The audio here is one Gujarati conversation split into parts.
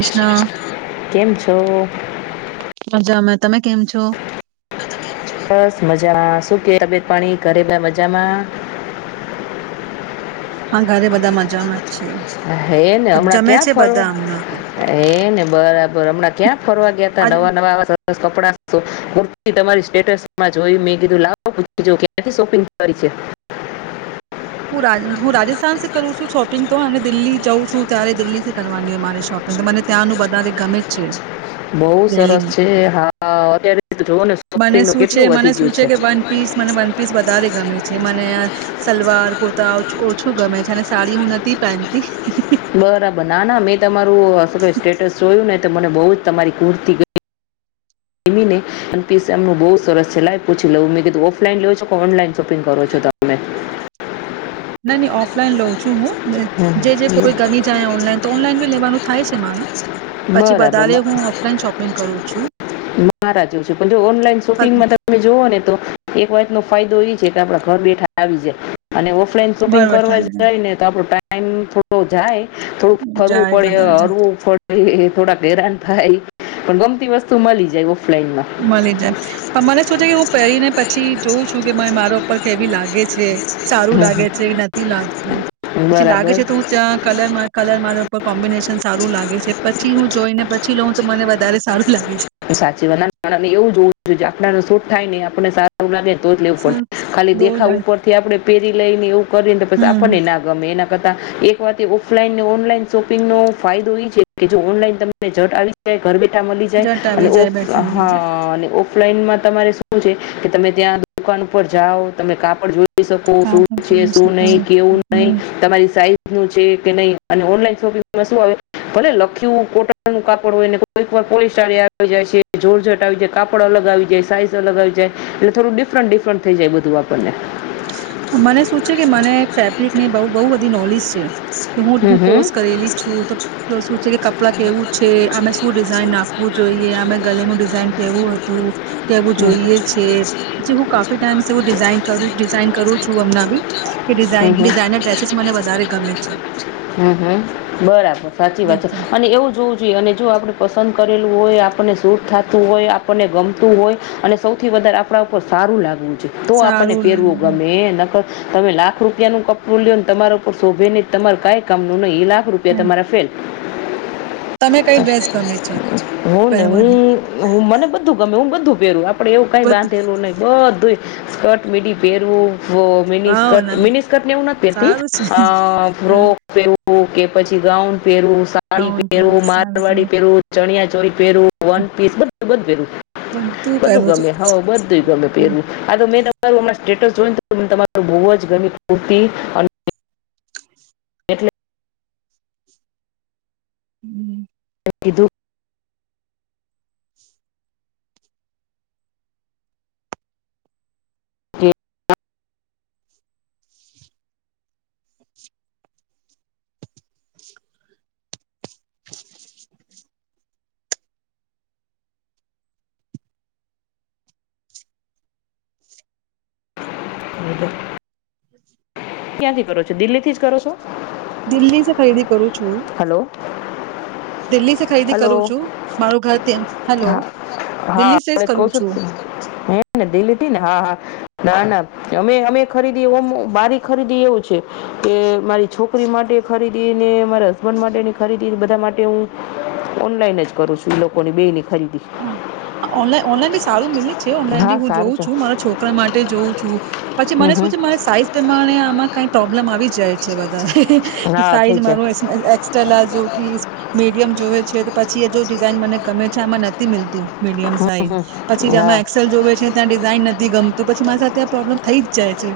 જય શ્રી કૃષ્ણા. કેમ છો? મજામાં તમે કેમ છો? બસ મજામાં. શું કેય? તબિયત, પાણી ઘરે મજામાં. હા, ઘરે બધા મજામાં. છે હે ને, બધ- હમણાં જમે ક્યાં છે ફરવા? બધા હમણાં તો હે ને, બરાબર. ગરમ [inaudible] ક્યાં ફરવા ગયા હતા? આજ નવા નવા [inaudible] હું રાજ- હું રાજસ્થાન સે કરું છું શોપિંગ તો અને દિલ્હી જઉં છું. ત્યારે દિલ્હી કરવાની હોય મારે શોપિંગ. તો મને ત્યાંનું બારે ગમે છે. બઉ સરસ દિલ્હીનું છે. હા, અત્યારે જોને શોપિંગ મને નું શું કેટલું છે મને વધી શું ગયું છે. કે ને સલવાર. કુર્તાઓ ઓછું ગમે છે. અને સાડી હું નથી પહેનતી. હીહી બરાબર! ના ના, મેં તમારું. [unintelligible] સ્ટેટસ જોયું ને. મને બો જ તમારી કુર્તી ગયમી ને અને પીસ એમનો બો જ સરસ છે, લાવ પુછી લવ. મે કીધૂ ઓફલાન લવ છો કે, ઓનલાઈન શોપિંગ કરો છો તમે. નાય નાય ઓફલાઈન લઉં છું હું. હમ જે જે કોઈ હમ ગમી જાય ઓનલાઈન તો ઓનલાઈન બી લેવાનું થાય છે મારુ પછી બરાબર વધારે મા- હું ઓફલાઈન શોપિંગ કરું છું મારા જેવું છે પણ જો ઓનલાઈન પર શોપિંગમાં તમે જોવો ને તો એક વાતનો ફાયદો ઈ છે કે આપડા ઘર બેઠા આવી જાય અને ઓફ ફ્રેન્ડ શોપિંગ બરોબર કરવા ખ્યાલ છે. જાય ને તો આપ ટાઈમ થોડો જાય. થોડુંક ફરવું જાય પડે, બધા જ હરવું પડે. હે હે અ થોડાક હેરાન થાય પણ, ગમતી વસ્તુ મળી જાય. ઓફલાઈનમાં મલી જાય તો મને શું થીયુ. ગે છે, સારું હમ લાગે છે નથી લાગતું હમ પછી લાગે બરાબર છે, તો હું ત્યાં કલર માટ કલર મારા ઉપર કોમ્બિનેશન સારું લાગે છે પછી હું જોઈને પછી લઉં તો મને વધ ધારે સારું લાગે છે. સાચી વાત ના મે એવું જોવું જે આપડા ને શુટ થાય ને એ આપણને સારું લાગે ને તોચ લેવું પડ ખાલી દેખાવ દોલન ઉપરથી આપડે પેરી લઈ ને એવું કરીને તો પસી હમ્મ આપણ ને ના ગમે એના એક વાત ઓફલાઈન ને, ઓનલાઇન શોપિંગ નો ફાયદો ઈ છે, કે જો ઓનલાઈન તમે જત આવી જાય તો ઘર બેઠા મળી જાય જટ અને આવી જાય ઓફ બેઠા આવી હા જાય. અને ઓફ ઓફલાઈનમાં તમારે શું છે કે, તમે ત્યાં દુકાન ઉપર જાઓ, તમે કાપડ જોઈ જોઈ શકો, કા શું પણ છે જોઈ શું શકો નહી? કેવું નહી? તમારી સાઈઝ છે કે નહી અને ઓનલાઈન શોપિંગમાં શું આવે, ભલે લખ્યું કોટન નું કાપડ હોય કોઈ ક વાર પોલિસતર આવી જાય છે, જોરજટ આવી જાય, કાપડ અલગ આવી જાય, સાઈઝ અલગ આવી જાય એટલે થોડું ડિફરન્ટ ડિફરન્ટ થઈ જાય બધું આપણને મને શું છે કે મને ફેબ્રિક ની બઉ બઉ બધી નોલેજ હું હમ કોર્સ હમ કરેલી છું, તો શું છે કે કપડા કેવું છે, આમે શું ડિઝાઇન નાખવું જોઈએ, આમે ગલેનું ડિઝાઈ જાણ કેવું હતું કેવું જોઈએ છે, પછી હું કાફી ટાઈમ સે હું ડિઝાઇન કરું ડિઝાઇન કરું છું અમના બી હ, હ, અ ડિઝાઇન ડિઝાઇનર ડ્રેસીસ મને વધારે ગમે છે. કે ડિઝાઇનર ડ્રેસીસ મને વધારે ગમે છે હ હ અ. બરાબર સાચી વાત છે અને એવું જ હોવું જોઈએ અને જો આપડે પસંદ કરેલું હોય, આપણને શૂટ થાતું હોય, આપણને ગમતું હોય અને સૌથી વધારે આપણા ઉપર સારું લાગવું તો આપણને સારું પેરવું ગમે લાગે. નકર તમે રૂપિયા નું કપડું લોને, તમારા ઉપર શોભે નય, તમારે કઈ કામ નું નય બે લાખ રૂપિયા તમારા ફેલ તમે કઈ ડ્રેસ ગમે છે [inaudible] હો ને પહેરવાની હું હું મને બધું ગમે હું બધું પેરુ આપ પડે એવું કઈ બધું બાંધેલું નહીં બધ ધુંય સ્કર્ટ મીડી પેરુ વો મિની વાવ સ્કર્ટ ના મિની સ્કર્ટ ને એવું નથ પેરતી સારું છે અ હા ફ્રોક ને એવું ઓકે પછી ગાઉન પેરું સાડી ગાઉન પહેરું સારું મારવાડી પહેરું પેરું ચણિયા પેરુ વન પીસ બધ ખુબ જ પેરુ બધું ગમે હવ બધુંય ગમે છું પેરવું આ તો મે તમારું સ્ટેટ્સ જોઈન તમ તમારું બવ જ ગમી કુર્તી અને એટલે હમ કીધુ [inaudible] ક્યાં થી કરો છો દિલ્હી થી જ કરો છો. દિલ્હી જ કયરી. કરુ છું હલો દિલ્હીસે ખરીદી હલો કરું છું, મારું ઘર ત્યાં હા હા એટલે જ કહું છું હું ને દિલીથી ને હા હા ના ના અમે અમે ખરીદી ઓમ મારી ખરીદી એવું છે, કે મારી છોકરી માટે ખરીદી ને મારા હસબન્ડ માટેની ખરીદી બધા, માટે હું ઓનલાઈન જ કરું છું, એ લોકોની બેય ની ઓનલાન ઓનલાઈન બી સારું મિલે છે, ઓનલાઈન બી હું જોઉં છું મારા છોકરા માટે જોઉં છું, પછી મને શું છે મારે સાઈઝ પ્રમાણે આમાં કઈ પ્રોબ્લેમ આવી જાય છે વધારે ઈ સાઇઝ મારો એસ એક એક્સ્ટ્રા લાર્જ [unintelligible] જોવે છે, તો પછી એ જો ડિઝાઇન મને ગમે છે, આમાં નથ થી મીલતું. મીડિયમ મને નથી સાઈઝ, ગમતી હમ હમ હા ચિંતા લાગશે તો હવે ચિંતાની કાંઈ નથી કરવું તો વસ્તુ થઈ જાય પણ થઈ જ જાય છે. થઈ જાય પછી જેમાં એક્સેલ જોવે છે, ત્યાં ડિઝાઇન નથી થી ગમતું પછી મારી સાથે આ પ્રોબ્લેમ થઈ જ જાય છે.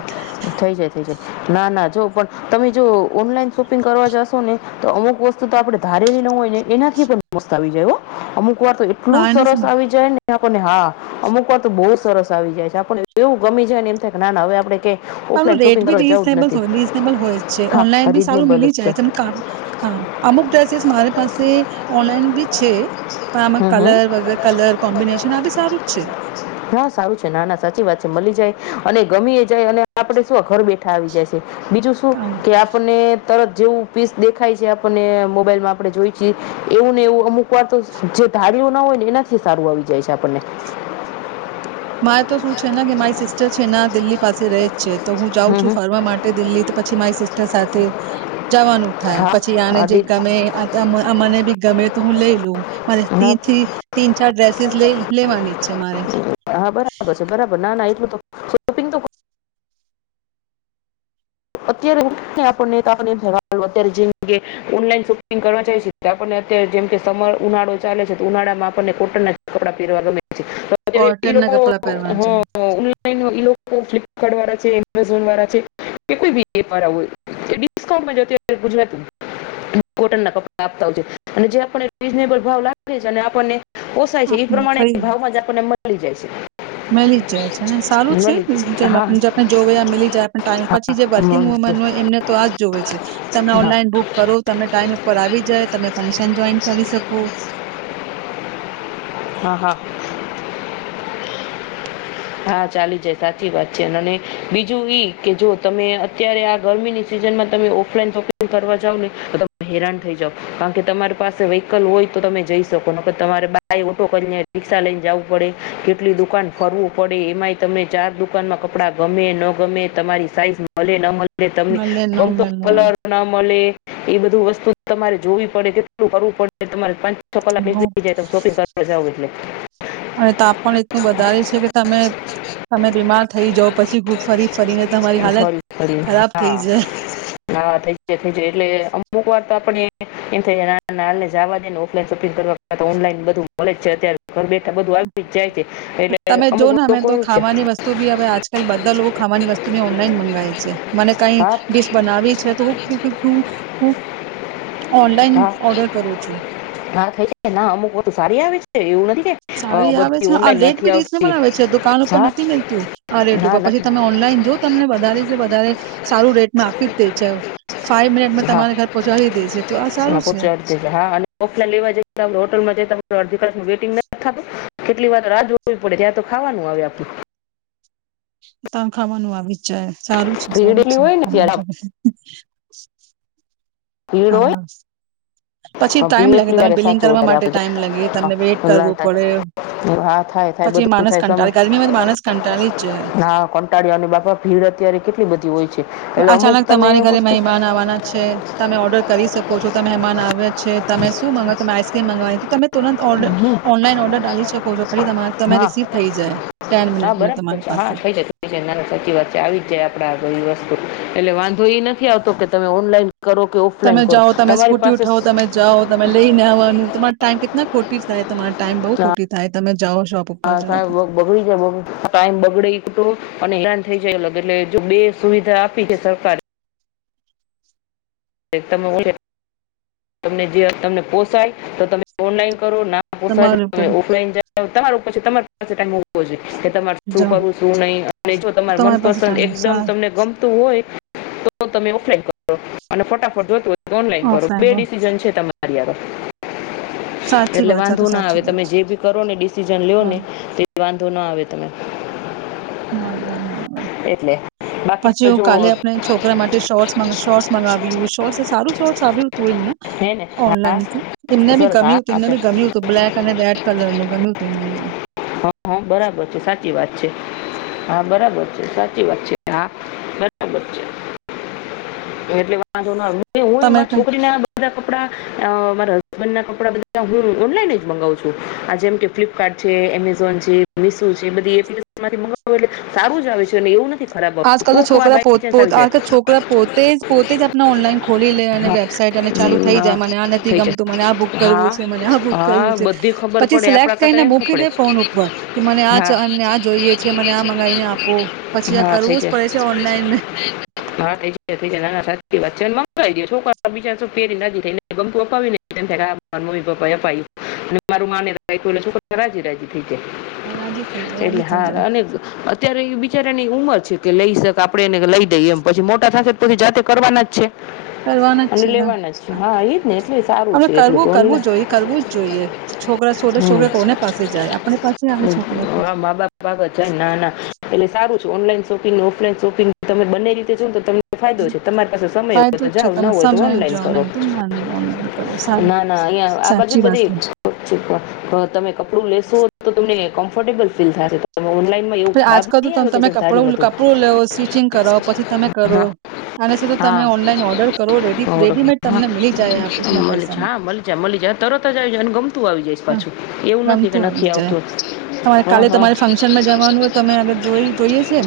થઈ જાય થઈ જાય ના ના જો પણ તમે જો ઓનલાઈન શોપિંગ કરવા જશો, ને તો અમુક વસ્તુ તો આપણે ધારેલી ન હોય ને એનાથી પણ મસ્ત આવી જાય હો અમુક વાર તો એટલું હા સરસ એના આવી જાય ને આપણને હા અમુક વાર તો બહુ જ સરસ આવી જાય છે, આપણને એવું ગમી જાય ને એમ થાય કે ના ના હવે આપડે કે સારું રેટ બી રીઝનેબલ હોય રીઝનેબલ હોય જ છે, ઓનલાઈન હા બી સારું રીઝનેબલ મિલી જ છે સાચી જાય છેા વાત તમે કામ અમુક ડ્રેસ સ મારે પાસે ઓનલાઈન બી છે પણ આમાં હમ હમ કલર વગ કલર કોમ્બિનેશન આ બી સારું જ છે. હા સારું છે ના ના સાચી વાત છે મળી જાય અને ગમીએ જાય અને આપડણે શું ઘર બેઠા આવી જાય છે. બીજું શું હા, કે આપણને તરત જેવું પીસ દેખાય છે આપને મોબાઈલમાં આપણે જોઈ છીએ એવું ને એવું અમુક વાર તો જે ધારીઓ ન હોય ને એનાથી સારું આવી જાય છે આપણને મારે તો શું છે ને કે મારી સિસ્ટર છે ના દિલ્હી પાસે રહે છે તો હું જાઉં હમ છું હમ ફરવા માટે દિલ્હી પછી મારી સિસ્ટર સાથે જવાનું થાય હા પછી આને હા જે દી ગમે આ આ મને બી ગમે તો હું લઈ લું હા મથી થી તીન ચાર ડ્રેસ લઈ લેવાની છે મારે હા બરાબર છે બરાબર ના ના એટલું તો શોપિંગ તો અત્યારે અત [unintelligible] જેમકે ઓનલાઈન શોપિંગ કરવા જાય છે ત્યાં આપણને અત્યારે જેમકે સમર ઉનાળો ચાલે છે તો ઉનાળામાં આપણને કોટનના જ કપડા પહેરવા ગમે અત્યારે એ કોટન ના લોકો કપડાં પહેરવાના છે એ લોકો ફ્લિપકાર્ટ વાળા છે. એમેઝોન વાળા છે. [unintelligible] ગુજરાતી કોટ ના કપડા આપતા હોય અને જે આપણને રીઝનેબલ ભાવ લાગે છે અને આપણને પોસાય છે એ પ્રમાણે ભાવમાં જ આપણને મળી જાય છે. મેલી જ જાય છે ને સારું છે મળી જેમ હા આપણે [unintelligible] જોવ મીલી જાય ટાઈમ હા ઉપર છ જે હા વર્કિંગ વુમેન હોય એમને તો આ જ જોવે છે તમે ઓનલાઈન બુક કરો તમે ટાઈમ ઉપર આવી જાય તમે ફંક્શન જોઈન કરી શકો હા હા. હા ચાલી જાય સાચી વાત છે અને બીજું ઈ કે જો તમે અત્યારે આ ગરમીની સિઝનમાં તમે ઓફલાઈન શોપિંગ કરવા જાવ ને તો તમે હેરાન થઈ જાવ કારણ કે તમારી પાસે વહીકલ હોય તો તમે જઈ શકો ન તમારે બાય ઓટો કરીને રિક્ષા લઈને જવું પડે કેટલી દુકાન ફરવું પડે એમાંય તમને ચાર દુકાનમાં કપડા ગમે ન ગમે તમારી સાઈઝ મળે ન મળે એટ તમને મળે ન ગમતો મળે કલર ના મલે એ બધું વસ્તુ તમારે જોવી પડે કેટલું કરવું પડે તમારે પાચ કલાક બહુ [unintelligible] જાય તમે શોપિંગ કરવા જાઓ એટલે બ વધારે છે કે તમે તમે બીમાર થઈ જાવ પછી [unintelligible] ફરી ફરીને તમારી હાલત ફરી ફરી ખરાબ થઈ હા જાય હા થઈ જાય થઇ જાય એટલે અમુક વાત તો આપણે એમ થાય ના એને જવા દે ને ઓફલાઈન શોપિંગ કરવા ઓનલાઈન બધું મળે જ છે અત્યારે ઘર બેઠા બધું આવીજ જાય છે. એટલે તમે જો અમુક ને અમે લોકો તો એવું છે ખાવાની વસ્તુ ભી હવે આજકાલ બદા લોક ખાવાની વસ્તુ બી ઓનલાઈન મંગાયે છે. મને કઈ હા ડિશ બનાવી છે તો [unintelligible] ઓનલાઈન હા ઓર્ડર કરું છું હા થાય છે ના અમુક બધું સારી આવે છે એવું નથી કે અ, સારી આવે બધી છે આ ઓનલાઈન રેટ નથી બી આવતી રીઝનેબલ આવે છે, દુકાન ઉપર હા નથી મલતું આ રેટ હા ઉપર પછી, નથી તમે ઓનલાઈન જો તમને વધારે વધારે. સારું, રેટમાં આપી જ દે છે. ફાઈવ હા મિનિટમાં હા તમારે ઘર પહોંચાડી દે છે તો આ સારું છે હા [unintelligible] લેવા જ હોટલમાં જ. [inaudible] વેટિંગ નથ થતું. કેટલી વાર રાહ જોવી પડે ત્યાં તો ખાવાનું આવે આપડુ. [unintelligible] સારું છે ભીડ સારું એટલી છે. હોય [inaudible] ને ત્યારે [inaudible] ભીડ હા [inaudible] પછી હોય ટાઈમ ભીડ લાગે એટલી તમે વાર બિલિંગ સાચું કરવા અત્યારે માટે આપણે ટાઈમ લાગે તમને વેટ કરવો લાય પડે થાય હા થાય થાય પછી બધું માણસ થાય સમય કંટાળી ગરમીમાં માણસ કંટાળી જાય હા કંટાળ્યા અને બાપા ભીડ અત્યારે કેટલી બધી હોય છે એટલે અમુક અચાનક તમે તમારે ઘરે વસ્તુ મહેમાન આવવાના છે તમે ઓર્ડર કરી શકો. કો [unintelligible] મહેમાન. આવે છે તમે શું મંગાવો તમે આઈસ્ક્રીમ મંગવાની તો તમે. તુરત હમ ઓનલાન ઓર્ડર ડાલી શકો છો પછી તમારે હા રિસીવ થઈ જાય ટેન હા મિનિટ બરાબર તમારી છે હા પાસે. થઈ જાય થઈ જાય ના ના સાચી વાત છે આવી જ જાય આપડા આગળ ઈ એટલે વાંધો એઈ નથી આવતો કે તમે ઓનલાઈન. કરો કે તમે ઓફલાઈન કરો જાઓ તમે તમારી સ્કૂટી પાસે ઉઠાવો તમે જાઓ તમે લઈને આવવાનું તમારા ટાઈમ કેટલા ખોટ--. [unintelligible] ઉપર સા જાઓ બગડી [inaudible] ટાઈમ બગડે. થઈ જાય લગન એટલે જો બે સુવિધા. [unintelligible] એકદમ [unintelligible] તમને જે તમને પોસાય તો તમે ઓનલાઈન. કરો ના પોસાય તમારે ઉપર તમે ઓફલાઇન [inaudible] કે, તમાર શું જાઓ કરું શું નહી, અને જો તમાર તમારી પાસે મનપસંદ ટાઈમ એકદમ સાર તમને ગમતું હોય, તો તમે ઓફલાઈન. [inaudible] અને ફટાફટ જોતું. ઓનલાઈન કરો. બે ઓફલાઈન ડિસિઝન છે, તમારે. હરિયાાર, [inaudible] સાચી એટલે વાત છે, આ તો વાંધો, ના આવે સાચી વાત તમે છે, જે ભી કરો ને ડિસિજન લ્યો ને વાંધો તે વાંધો ના આવે. [inaudible] [unintelligible] આવે એટલે બાકી પછી તો હું જો કાલે આપણે છોકરા માટે શોર્ટ શોર્ટ્સ મગાવ્યું શોર્ટ સારું શોર્ટસ આવ્યું હતું એમના હે ને હા ઓનલાઈન એમને બી સરસ હા ગમ્યું હતું, એમને અચ્છા બી ગમ્યું હતું બ્લેક અને રેડ, કલર નું ગમ્યું. તેમના બી હ હ બરાબર છે, સાચી વાત છે. હા બરાબર છે, સાચી વાત છે, હા બરાબર છે. એટલે, વાંધો ના આવે હું તમે મારા કઈ છોકરી ના બધા મારા હબન્ડ ના કપડા બધા હું ઓનલાઈન જ મંગાવું છું આ જેમ કે ફ્લિપકાર્ટ છે, એમેઝોન છે, મીશો છે, બધી એમાંથી મંગાવું એટલે સારું જ આવે છે અને એવું નથી. ખરાબ આવતું આજકાલ તો કોક વાર છોકરા બાય ચાન્સ આવી પોત-પોત, જાય આજકાલ છોકરા પોતે જ પોતે જ આપણા ઓનલાઈન ખોલી લે અને હા વેબસાાઈટ અને ચાલુ હમ, થઈ હા, જાય મને આ નથી થઈ જાય ગમતું મને આ બુક કરવું હા છે મને આ બુક કરવું હા છે બધી ખબર પછી પડે આપડા સિલેક્ટ કરતા કરીને એમ ખબર મૂકી દે ફોન પડે ઉપર કે મને આ હા એમને આ જોઈએ છે મને આ મગાવીને આપો પછી આ કરવું જ પડે છે ઓનલાઇન પડે છે ઓનલાઈન મે. મેં. હા થઈ જાય. ના ના સાચી વાત છે મ અપાઈ દઈએ છોકરાંઓ બીજા શું પેરીને રાજી થઈ ગમતું અપાવીએને તો એમ થાય હા મમ્મી પપ્પાએ અપાયું ને મારું મનને રાખ્યું છોકરા રાજી-રાજી થઈ. રાજી થઈ જાય એટલે રાજી થઈ જાય હા અને અત્યારે એ બિચારાની ઉંમર છે કે લઈ શક આપડે એને લઈ દઈએ એમ પછી મોટા થાશે. તો જાતે કરવાના જ છે. કરવાના જ અને છે લેવાના જ છે હા એ જ ને એટલે સારું આપણે છે એટલું કરવું તો કરવું ઓનલાઈન જોઈએ કરવું જ જોઈએ છોકરા છોરે હમ છોકરે કોને પાસે જાય આપણે પાસે આવે છોકરા તો. હા મા બાપ આગળ જાય ના ના એટલે સારું ઓનલાઈન શોપિંગ ઓફલાઈન શોપિંગ તમે બંને રીતે જાઉ તો તમને ફાયદો છે તમારી પાસે સમય હોય તો ફાયદો જ છે જાવ ના તમે હોય તો સમય ઓનલાઈન જાઓ કરો. નહી તો ઓનલાઈન કરો સારું ના ના અહિયાં આ બાજુ સાચી બધી વાત તમે કપડું લે શું તો તમને કમ્ફર્ટેબલ ફીલ થાય. આજકાલ તો તમે કપડ નતું કપડું લેવ સ્ટિચિંગ કરાવ પછી તમે કરો હા આનાથી તો તમે હા ઓનલાઈન ઓર્ડર કરો રેડી બોલો. રેડીમેડ હા તમને મી જાય આપ મળી જાય હા મળી જાય મળી જ તરત જ આવી જાય ને ગમતું આવે. હા ગમતું આવી જ જાય તમારે હા કાલે હા તમારે ફંક્શનમાં જવાનું હોય તમે અગર જોઈ જોઈએ છે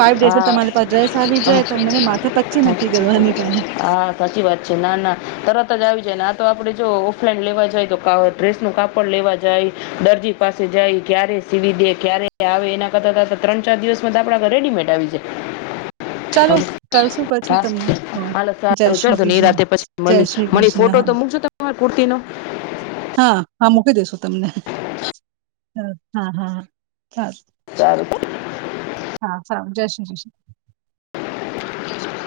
ફાઈવ ડેઝમાં તમારી હા પાસે ડ્રેસ આવી જાય તમને ક માથ પછચી હા નથી કરવાની કાઈ. હા સાચી વાત છે ના ના તરત આવી જાય. તો આપણે જો ઓફલાઈન લેવા જાય, તો ડ્રેસનું કાપડ લેવા જાય, દરજી પાસે જાય ક્યારે સીવી દે ક્યારે આવે એના કરતા ત્રણ ચાર દિવસમાં તો આપણા રેડીમેડ આવી જાય. ચાલો કરશુ પછી તમને હો જય શ્રી કૃષ્ણ જય શ્રી. મને કૃષ્ણ ફોટો હા તો મૂકશો તમારી કુર્તી નો. હા હા મૂકી દેેશો. તમને હ હા હા હા હ સારુ ્ ચારુ. હા સારું જય શ્રી કૃષ્ણ. [inaudible]